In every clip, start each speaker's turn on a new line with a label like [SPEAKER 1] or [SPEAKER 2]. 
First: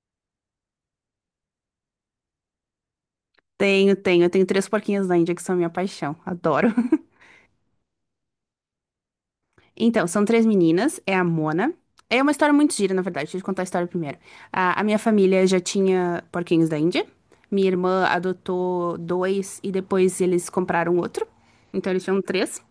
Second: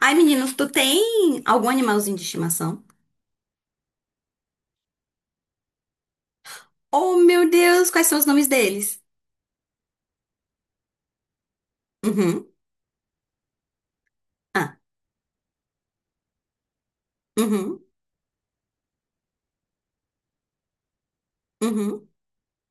[SPEAKER 1] Ai, meninos, tu tem algum animalzinho de estimação?
[SPEAKER 2] Tenho, tenho. Eu tenho três porquinhas da Índia que são minha paixão. Adoro.
[SPEAKER 1] Oh, meu Deus, quais são os nomes deles?
[SPEAKER 2] Então, são três meninas. É a Mona. É uma
[SPEAKER 1] Uhum.
[SPEAKER 2] história muito gira, na verdade. Deixa eu te contar a história primeiro.
[SPEAKER 1] Ah.
[SPEAKER 2] A minha família já tinha porquinhos da Índia. Minha
[SPEAKER 1] Uhum.
[SPEAKER 2] irmã adotou dois e depois eles compraram outro. Então, eles
[SPEAKER 1] Uhum.
[SPEAKER 2] tinham três.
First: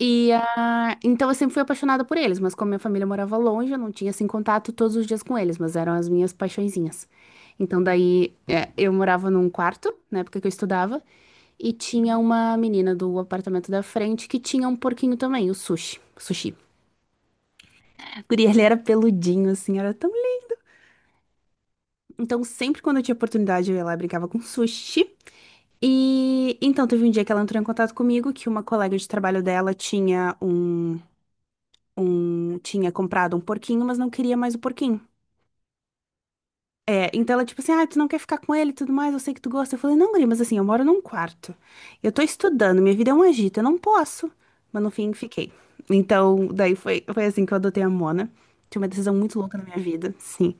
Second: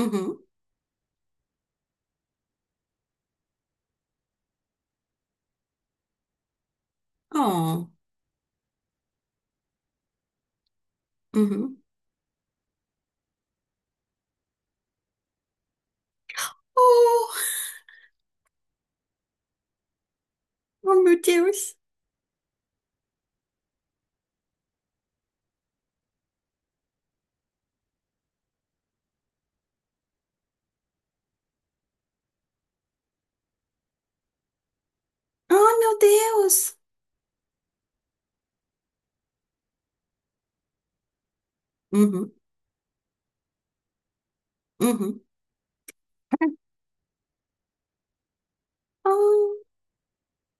[SPEAKER 2] E então eu sempre fui apaixonada por eles, mas como minha família morava longe, eu não tinha assim contato todos os dias com eles, mas eram as minhas paixõezinhas. Então
[SPEAKER 1] Oh.
[SPEAKER 2] daí é, eu morava num quarto, na época que eu estudava, e
[SPEAKER 1] Uhum.
[SPEAKER 2] tinha uma menina do apartamento da frente que tinha um porquinho também, o Sushi. Sushi.
[SPEAKER 1] Oh,
[SPEAKER 2] A guria, ele era peludinho, assim, era tão lindo.
[SPEAKER 1] oh meu Deus.
[SPEAKER 2] Então, sempre quando eu tinha oportunidade, eu ia lá e brincava com o Sushi. E então, teve um dia que ela entrou em contato comigo, que uma colega de trabalho dela tinha tinha comprado um porquinho, mas não queria mais o porquinho.
[SPEAKER 1] Oh, meu Deus.
[SPEAKER 2] É, então ela, tipo assim, ah, tu não quer ficar com ele e tudo mais, eu sei que tu gosta. Eu falei, não, guria, mas assim, eu moro num quarto. Eu tô
[SPEAKER 1] Uhum.
[SPEAKER 2] estudando, minha vida é um agito, eu não posso. Mas no fim,
[SPEAKER 1] Uhum.
[SPEAKER 2] fiquei. Então, daí foi assim que eu adotei a Mona. Tinha uma decisão muito louca
[SPEAKER 1] Oh.
[SPEAKER 2] na minha vida, sim.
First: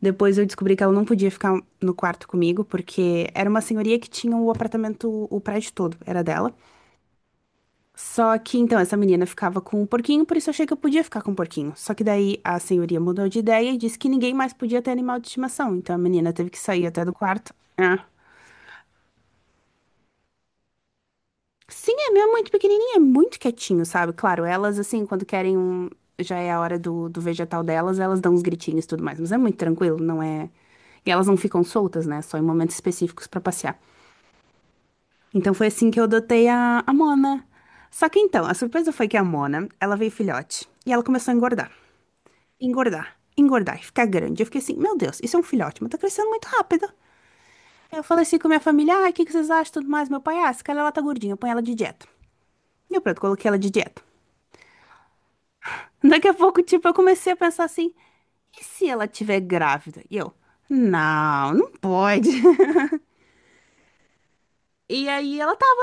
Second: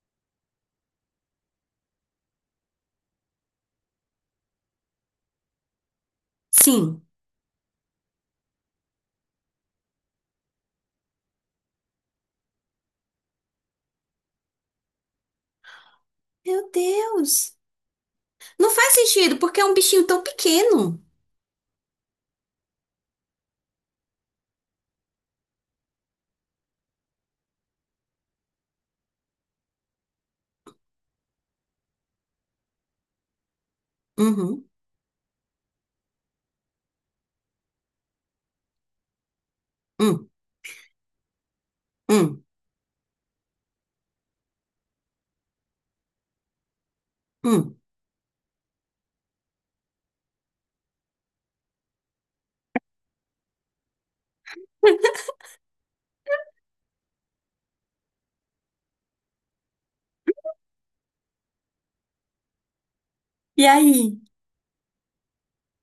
[SPEAKER 2] Depois eu descobri que ela não podia ficar no quarto comigo, porque era uma senhoria que tinha o apartamento, o prédio todo, era dela.
[SPEAKER 1] Sim.
[SPEAKER 2] Só que então essa menina ficava com um porquinho, por isso eu achei que eu podia ficar com um porquinho. Só que daí a senhoria mudou de ideia e disse que ninguém mais podia ter animal de estimação. Então a menina teve que
[SPEAKER 1] Meu
[SPEAKER 2] sair até do quarto.
[SPEAKER 1] Deus.
[SPEAKER 2] É.
[SPEAKER 1] Não faz sentido, porque é um bichinho tão pequeno.
[SPEAKER 2] Sim, é meu, é muito pequenininho, é muito quietinho, sabe? Claro, elas assim, quando querem um. Já é a hora do vegetal delas, elas dão uns gritinhos e tudo mais. Mas é muito tranquilo, não é. E elas não ficam soltas, né? Só em momentos específicos pra passear.
[SPEAKER 1] Uhum.
[SPEAKER 2] Então foi assim que eu adotei a Mona. Só que então, a surpresa foi que a Mona, ela veio
[SPEAKER 1] Hum.
[SPEAKER 2] filhote e ela começou a engordar.
[SPEAKER 1] Hum.
[SPEAKER 2] Engordar, engordar e ficar grande. Eu fiquei assim, meu Deus, isso é um filhote, mas tá crescendo muito rápido.
[SPEAKER 1] Hum.
[SPEAKER 2] Aí eu falei assim com minha família, ai, o que que vocês acham e tudo mais? Meu pai, ah, essa cara ela tá gordinha, põe ela de dieta. E eu pronto, coloquei ela de dieta. Daqui a pouco, tipo, eu comecei a pensar assim, e se ela tiver grávida? E eu, não, não pode.
[SPEAKER 1] E aí?
[SPEAKER 2] E aí ela tava.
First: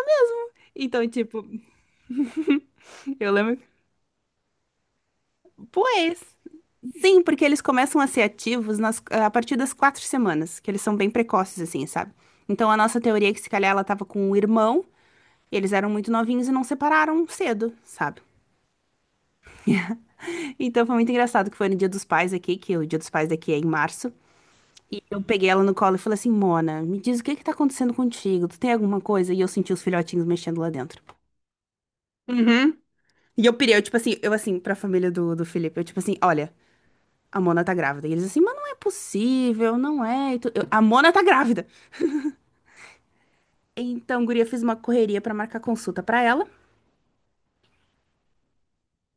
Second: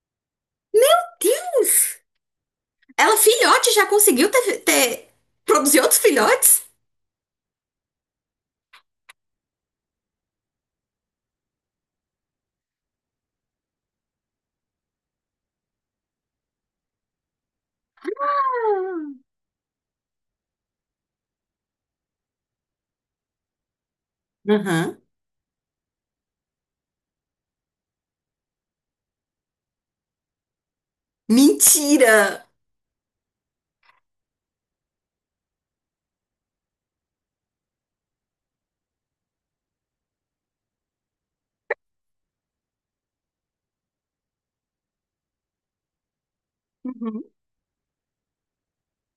[SPEAKER 1] Meu
[SPEAKER 2] Então, tipo,
[SPEAKER 1] Deus! Ela
[SPEAKER 2] eu lembro,
[SPEAKER 1] filhote já conseguiu produzir outros
[SPEAKER 2] pois.
[SPEAKER 1] filhotes?
[SPEAKER 2] Sim, porque eles começam a ser ativos a partir das 4 semanas, que eles são bem precoces, assim, sabe? Então, a nossa teoria é que se calhar ela tava com um irmão, e eles eram muito novinhos e não separaram cedo, sabe?
[SPEAKER 1] Ah.
[SPEAKER 2] Então foi muito engraçado que foi no Dia dos Pais aqui, que o Dia dos Pais daqui é em março.
[SPEAKER 1] Aham.
[SPEAKER 2] E eu peguei ela no colo e falei assim, Mona, me diz o que é que tá acontecendo contigo? Tu tem alguma coisa? E eu senti os filhotinhos mexendo lá dentro.
[SPEAKER 1] Mentira!
[SPEAKER 2] Uhum. E eu pirei, eu tipo assim, eu assim, pra família do Felipe, eu tipo assim, olha, a Mona tá grávida. E eles assim, mas não é possível, não é. E eu, a Mona tá grávida. Então, guria, fiz uma correria pra marcar consulta pra ela.
[SPEAKER 1] Uhum.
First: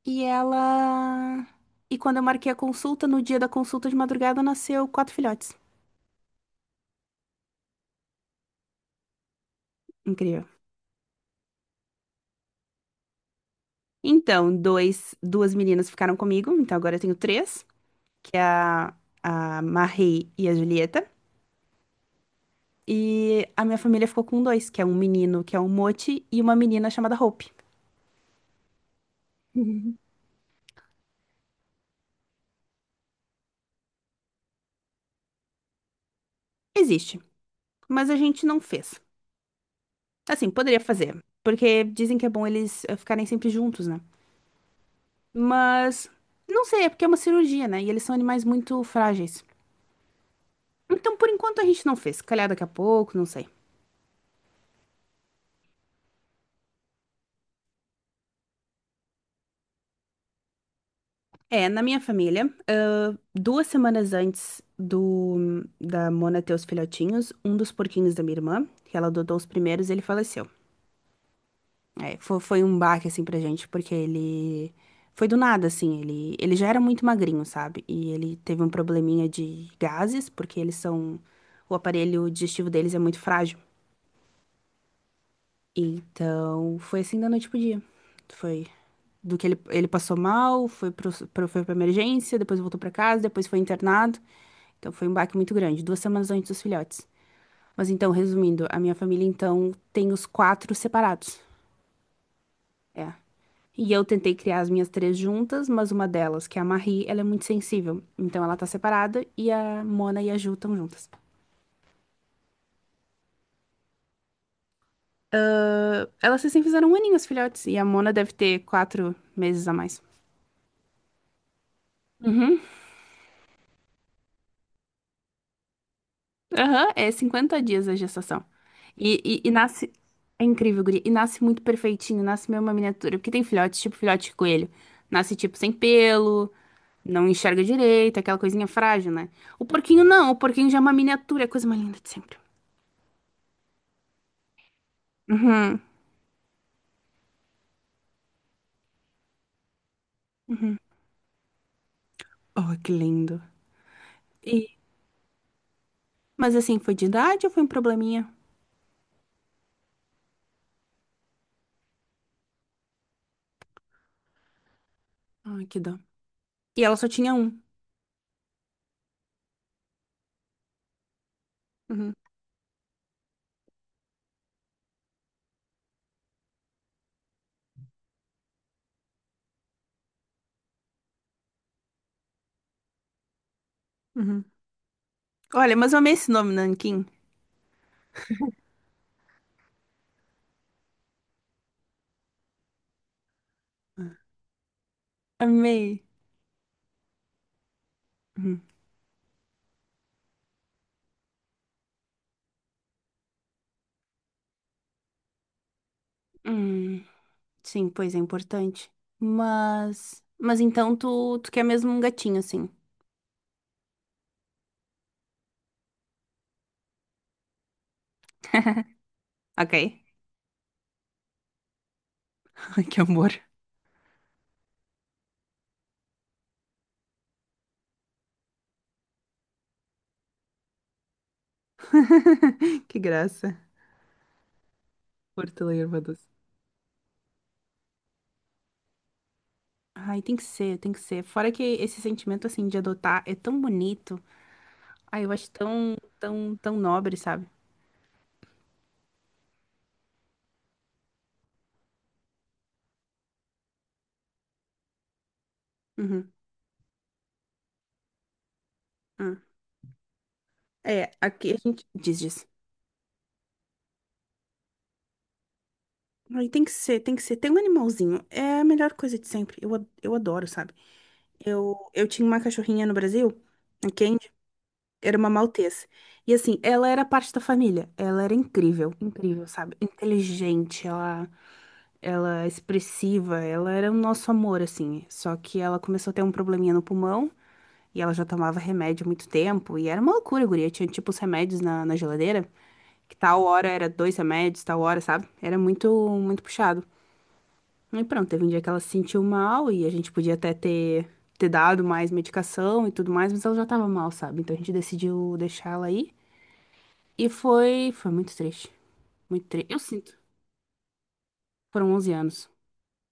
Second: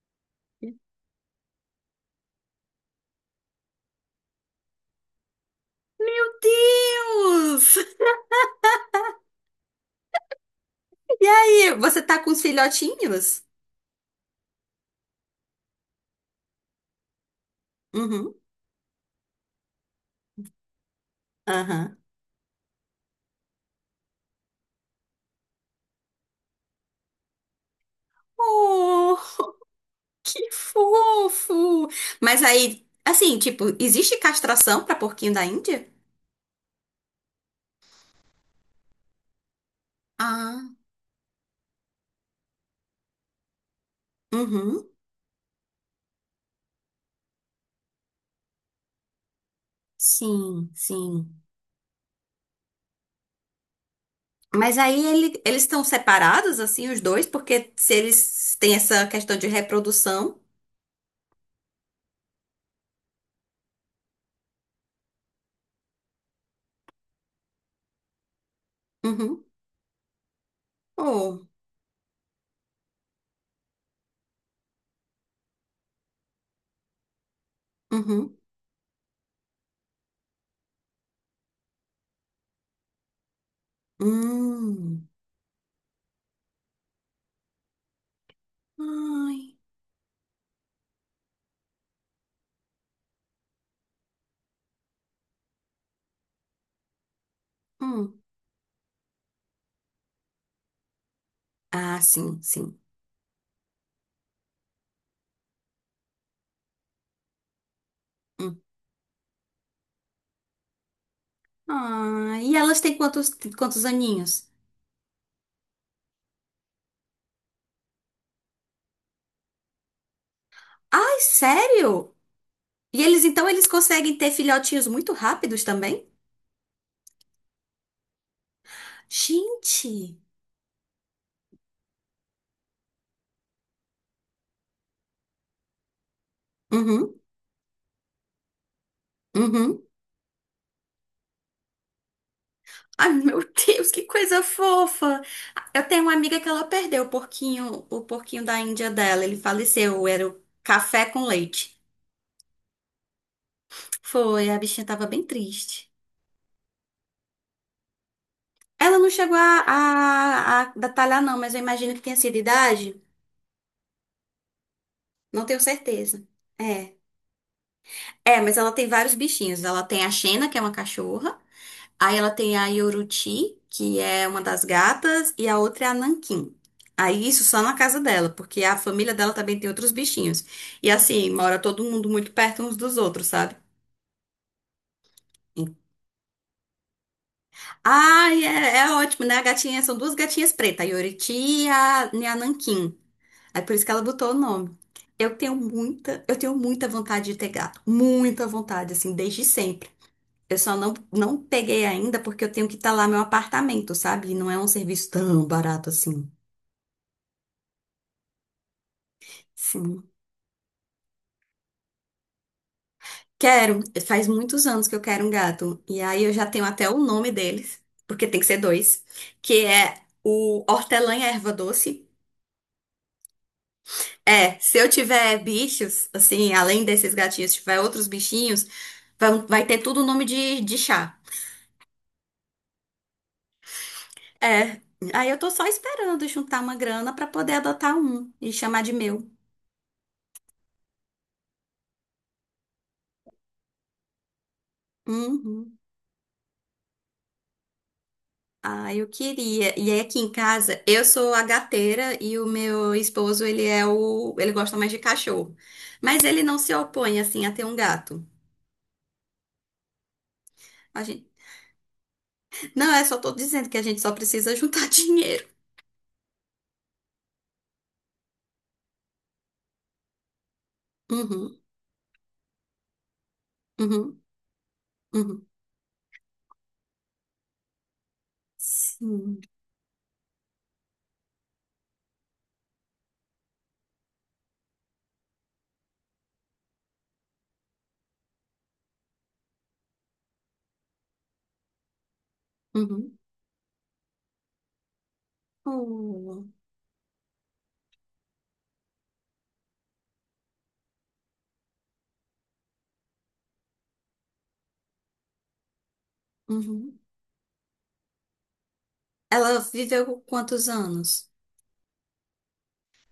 [SPEAKER 2] E ela. E quando eu marquei a consulta, no dia da consulta de madrugada, nasceu quatro filhotes.
[SPEAKER 1] Meu Deus!
[SPEAKER 2] Incrível.
[SPEAKER 1] E aí, você tá com os filhotinhos?
[SPEAKER 2] Então, dois, duas meninas ficaram comigo, então agora eu tenho três,
[SPEAKER 1] Uhum.
[SPEAKER 2] que é a Marie e a Julieta.
[SPEAKER 1] Aham.
[SPEAKER 2] E a minha família ficou com dois, que é um menino, que é o Moti, e uma menina chamada Hope.
[SPEAKER 1] Oh, que fofo! Mas aí, assim, tipo, existe castração pra porquinho da Índia?
[SPEAKER 2] Existe, mas a gente não fez. Assim,
[SPEAKER 1] Ah,
[SPEAKER 2] poderia fazer, porque dizem que é bom eles ficarem sempre juntos, né?
[SPEAKER 1] uhum.
[SPEAKER 2] Mas não sei, é porque é uma cirurgia, né? E eles são animais muito frágeis.
[SPEAKER 1] Sim,
[SPEAKER 2] Então, por
[SPEAKER 1] sim.
[SPEAKER 2] enquanto, a gente não fez. Se calhar daqui a pouco, não sei.
[SPEAKER 1] Mas aí ele- eles estão separados, assim, os dois, porque se eles têm essa questão de reprodução.
[SPEAKER 2] É, na minha família, 2 semanas antes do da Mona ter os filhotinhos, um dos porquinhos da minha irmã, que ela adotou
[SPEAKER 1] Uhum.
[SPEAKER 2] os primeiros, ele faleceu.
[SPEAKER 1] Oh,
[SPEAKER 2] É, foi um baque, assim, pra gente, porque ele... Foi do nada, assim, ele já era muito magrinho, sabe? E ele
[SPEAKER 1] uhum.
[SPEAKER 2] teve um probleminha de gases, porque eles são... O aparelho digestivo deles é muito frágil.
[SPEAKER 1] Hum.
[SPEAKER 2] Então, foi assim da noite pro dia. Foi
[SPEAKER 1] Ai.
[SPEAKER 2] do que ele passou mal, foi foi pra emergência, depois voltou pra casa, depois foi internado. Então, foi um baque muito grande, 2 semanas antes dos filhotes. Mas então,
[SPEAKER 1] Hum.
[SPEAKER 2] resumindo, a minha família, então, tem os quatro separados.
[SPEAKER 1] Ah, sim, sim.
[SPEAKER 2] É. E eu tentei criar as minhas três juntas, mas uma delas, que é a Marie, ela é muito sensível. Então, ela
[SPEAKER 1] Hum.
[SPEAKER 2] tá separada e a Mona e a Ju estão juntas.
[SPEAKER 1] Ah, e elas têm quantos, quantos aninhos?
[SPEAKER 2] Elas recém fizeram um aninho, as filhotes, e a Mona deve ter 4 meses a mais.
[SPEAKER 1] Ai, sério?
[SPEAKER 2] Uhum.
[SPEAKER 1] E eles, então, eles conseguem ter filhotinhos muito rápidos também?
[SPEAKER 2] Aham, é 50 dias a gestação. E nasce.
[SPEAKER 1] Gente!
[SPEAKER 2] É incrível, guria. E nasce muito perfeitinho, nasce meio uma miniatura. Porque tem filhotes, tipo filhote de coelho. Nasce, tipo, sem pelo,
[SPEAKER 1] Uhum,
[SPEAKER 2] não enxerga direito, aquela coisinha frágil, né? O
[SPEAKER 1] uhum.
[SPEAKER 2] porquinho não, o porquinho já é uma miniatura, é a coisa mais linda de sempre.
[SPEAKER 1] Ai, meu Deus, que coisa fofa! Eu tenho uma amiga que ela perdeu o porquinho da Índia dela. Ele faleceu, era o café com leite.
[SPEAKER 2] Oh, que lindo.
[SPEAKER 1] Foi, a
[SPEAKER 2] E...
[SPEAKER 1] bichinha tava bem triste.
[SPEAKER 2] Mas assim, foi de idade ou foi um probleminha?
[SPEAKER 1] Ela não chegou a detalhar, não, mas eu imagino que tenha sido idade. Não tenho
[SPEAKER 2] Ai, que dó.
[SPEAKER 1] certeza.
[SPEAKER 2] E ela
[SPEAKER 1] É.
[SPEAKER 2] só tinha um.
[SPEAKER 1] É, mas ela tem vários bichinhos. Ela tem a Xena, que é uma cachorra.
[SPEAKER 2] Uhum,
[SPEAKER 1] Aí ela tem a Yoruti, que é uma das gatas. E a outra é a Nanquim. Aí isso só na casa dela, porque a família dela também tem outros bichinhos. E assim, mora todo mundo muito perto uns dos outros, sabe?
[SPEAKER 2] uhum. Olha, mas eu amei esse nome, Nanquim.
[SPEAKER 1] Ai, é, é ótimo, né? A gatinha, são duas gatinhas pretas, a Yoriti e a Nanquim. É por isso que ela botou o nome. Eu tenho
[SPEAKER 2] Amei.
[SPEAKER 1] muita, eu tenho muita vontade de ter gato. Muita vontade, assim, desde sempre. Eu só não peguei ainda porque eu tenho que talar meu apartamento, sabe? E não é um serviço tão barato assim.
[SPEAKER 2] Hum. Sim, pois é importante.
[SPEAKER 1] Sim.
[SPEAKER 2] Mas. Então tu, tu quer mesmo um gatinho, assim.
[SPEAKER 1] Quero. Faz muitos anos que eu quero um gato. E aí eu já tenho até o nome deles, porque tem que ser dois, que
[SPEAKER 2] Ok.
[SPEAKER 1] é o hortelã e a erva doce.
[SPEAKER 2] Ai, que amor.
[SPEAKER 1] É, se eu tiver bichos, assim, além desses gatinhos, se tiver outros bichinhos, vai ter tudo o nome de chá.
[SPEAKER 2] Que graça.
[SPEAKER 1] É. Aí eu tô só
[SPEAKER 2] Hortelã e erva
[SPEAKER 1] esperando
[SPEAKER 2] doce.
[SPEAKER 1] juntar uma grana pra poder adotar um e chamar de meu.
[SPEAKER 2] Ai, tem que ser, tem que ser. Fora que esse sentimento, assim, de adotar é tão bonito. Ai, eu acho
[SPEAKER 1] Uhum.
[SPEAKER 2] tão, tão, tão nobre, sabe?
[SPEAKER 1] Ah, eu queria. E aí aqui em casa, eu sou a gateira e o meu esposo, ele gosta mais de cachorro. Mas
[SPEAKER 2] Uhum.
[SPEAKER 1] ele não se opõe assim a ter um gato.
[SPEAKER 2] Uhum.
[SPEAKER 1] A
[SPEAKER 2] É,
[SPEAKER 1] gente...
[SPEAKER 2] aqui a gente diz, diz.
[SPEAKER 1] Não, é só tô dizendo que a gente só precisa juntar dinheiro.
[SPEAKER 2] Ai, tem que ser, tem que ser. Tem um animalzinho. É a melhor coisa de sempre. Eu, eu adoro, sabe?
[SPEAKER 1] Uhum,
[SPEAKER 2] Eu tinha uma cachorrinha no Brasil, ok?
[SPEAKER 1] uhum,
[SPEAKER 2] Era uma
[SPEAKER 1] uhum.
[SPEAKER 2] maltese. E assim, ela era parte da família. Ela era incrível,
[SPEAKER 1] Sim.
[SPEAKER 2] incrível, sabe? Inteligente, ela é expressiva, ela era o nosso amor, assim. Só que ela começou a ter um probleminha no pulmão e ela já tomava remédio há muito tempo. E era uma loucura, guria. Tinha tipo os remédios na geladeira, que
[SPEAKER 1] Uhum.
[SPEAKER 2] tal hora era dois remédios, tal hora, sabe? Era muito, muito
[SPEAKER 1] Oh,
[SPEAKER 2] puxado. E pronto, teve um dia que ela se sentiu mal e a gente podia até ter, dado mais medicação e tudo mais, mas ela já tava mal, sabe? Então a gente decidiu deixar ela aí.
[SPEAKER 1] uhum.
[SPEAKER 2] E foi muito triste. Muito
[SPEAKER 1] Ela
[SPEAKER 2] triste. Eu
[SPEAKER 1] viveu
[SPEAKER 2] sinto.
[SPEAKER 1] com quantos anos?
[SPEAKER 2] Foram 11 anos.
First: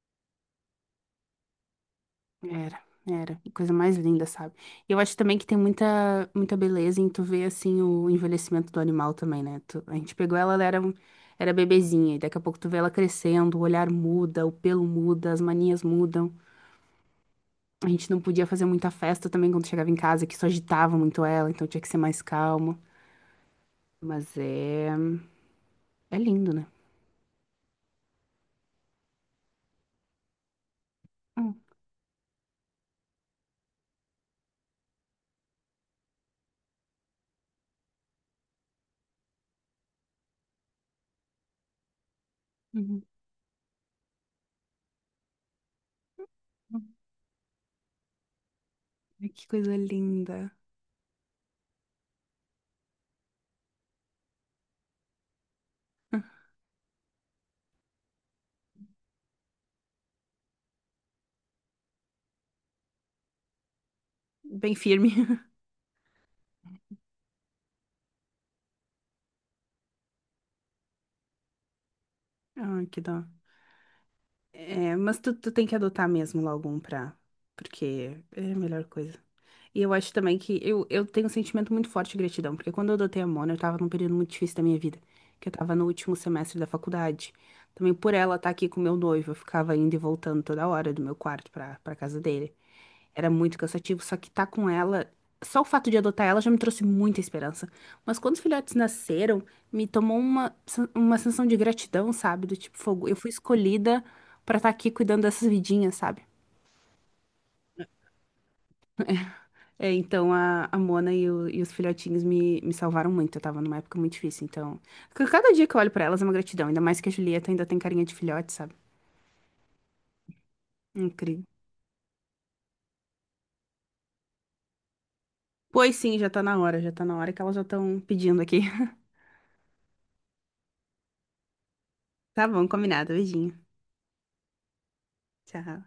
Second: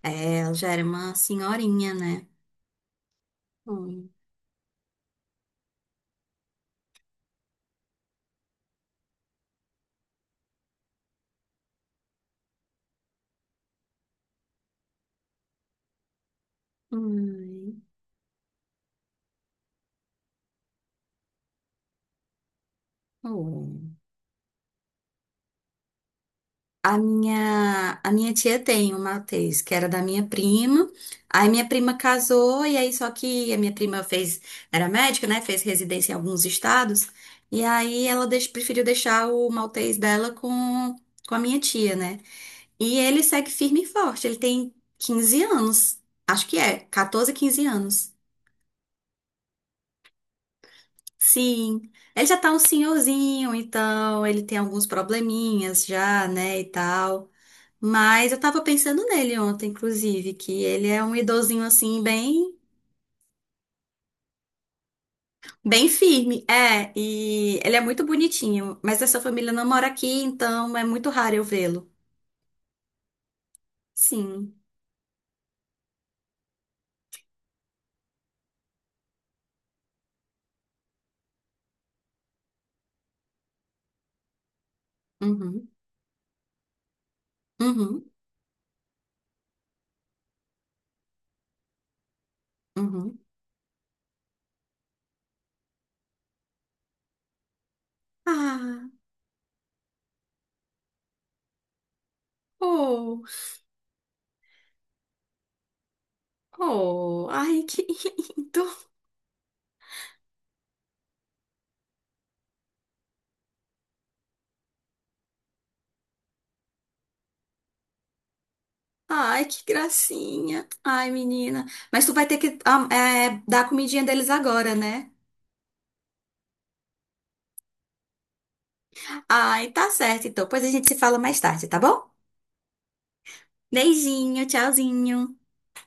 [SPEAKER 1] É, ela já era uma senhorinha, né?
[SPEAKER 2] Era, era. A coisa mais
[SPEAKER 1] Hum.
[SPEAKER 2] linda, sabe? E eu acho também que tem muita, muita beleza em tu ver, assim, o envelhecimento do animal também, né? A gente pegou ela, ela era, era bebezinha. E daqui a pouco tu vê ela crescendo, o olhar muda, o pelo muda, as manias mudam.
[SPEAKER 1] Ai.
[SPEAKER 2] A gente não podia fazer muita festa também quando chegava em casa, que só agitava muito ela, então tinha que ser mais calmo.
[SPEAKER 1] Oh.
[SPEAKER 2] Mas é, é lindo, né?
[SPEAKER 1] A minha tia tem um Matheus, que era da minha prima. Aí
[SPEAKER 2] Hum,
[SPEAKER 1] minha prima casou, e aí só que a minha prima fez, era médica, né? Fez residência em alguns estados. E aí ela preferiu deixar o Maltês dela com a minha tia, né? E
[SPEAKER 2] uhum,
[SPEAKER 1] ele segue firme e forte. Ele tem 15 anos. Acho que é,
[SPEAKER 2] uhum.
[SPEAKER 1] 14, 15 anos.
[SPEAKER 2] Ai, que coisa linda.
[SPEAKER 1] Sim. Ele já tá um senhorzinho, então ele tem alguns probleminhas já, né? E tal. Mas eu tava pensando nele ontem, inclusive, que ele é um idosinho assim, bem,
[SPEAKER 2] Bem firme.
[SPEAKER 1] bem firme. É, e ele é muito bonitinho, mas essa família não mora aqui, então é muito raro eu vê-lo.
[SPEAKER 2] Ai, que dó.
[SPEAKER 1] Sim.
[SPEAKER 2] É, mas tu, tu tem que adotar mesmo logo um pra. Porque é a melhor coisa. E eu acho também que eu, tenho um sentimento muito forte de gratidão, porque quando eu adotei a Mona, eu tava num período muito difícil da minha vida, que eu
[SPEAKER 1] Uhum.
[SPEAKER 2] tava no último semestre da faculdade. Também
[SPEAKER 1] Uhum.
[SPEAKER 2] por ela estar aqui com meu noivo, eu ficava indo e voltando toda hora do meu quarto pra, casa dele.
[SPEAKER 1] Uhum.
[SPEAKER 2] Era muito cansativo, só que tá com ela. Só o fato de adotar ela já me trouxe muita esperança. Mas quando os filhotes
[SPEAKER 1] Ah,
[SPEAKER 2] nasceram, me tomou uma sensação de gratidão, sabe? Do tipo, fogo. Eu
[SPEAKER 1] oh,
[SPEAKER 2] fui escolhida pra estar aqui cuidando dessas vidinhas, sabe?
[SPEAKER 1] oh, ai, que lindo.
[SPEAKER 2] É, então a Mona e, e os filhotinhos me salvaram muito. Eu tava numa época muito difícil, então. Cada dia que eu olho pra elas é uma gratidão, ainda mais que a Julieta ainda tem carinha de filhote, sabe?
[SPEAKER 1] Ai, que gracinha. Ai,
[SPEAKER 2] Incrível.
[SPEAKER 1] menina. Mas tu vai ter que é, dar a comidinha deles agora, né?
[SPEAKER 2] Pois sim, já tá na hora, já tá na hora que elas já estão pedindo aqui.
[SPEAKER 1] Ai, tá certo, então. Pois a gente se fala mais tarde, tá bom?
[SPEAKER 2] Tá bom, combinado. Beijinho.
[SPEAKER 1] Beijinho, tchauzinho.
[SPEAKER 2] Tchau.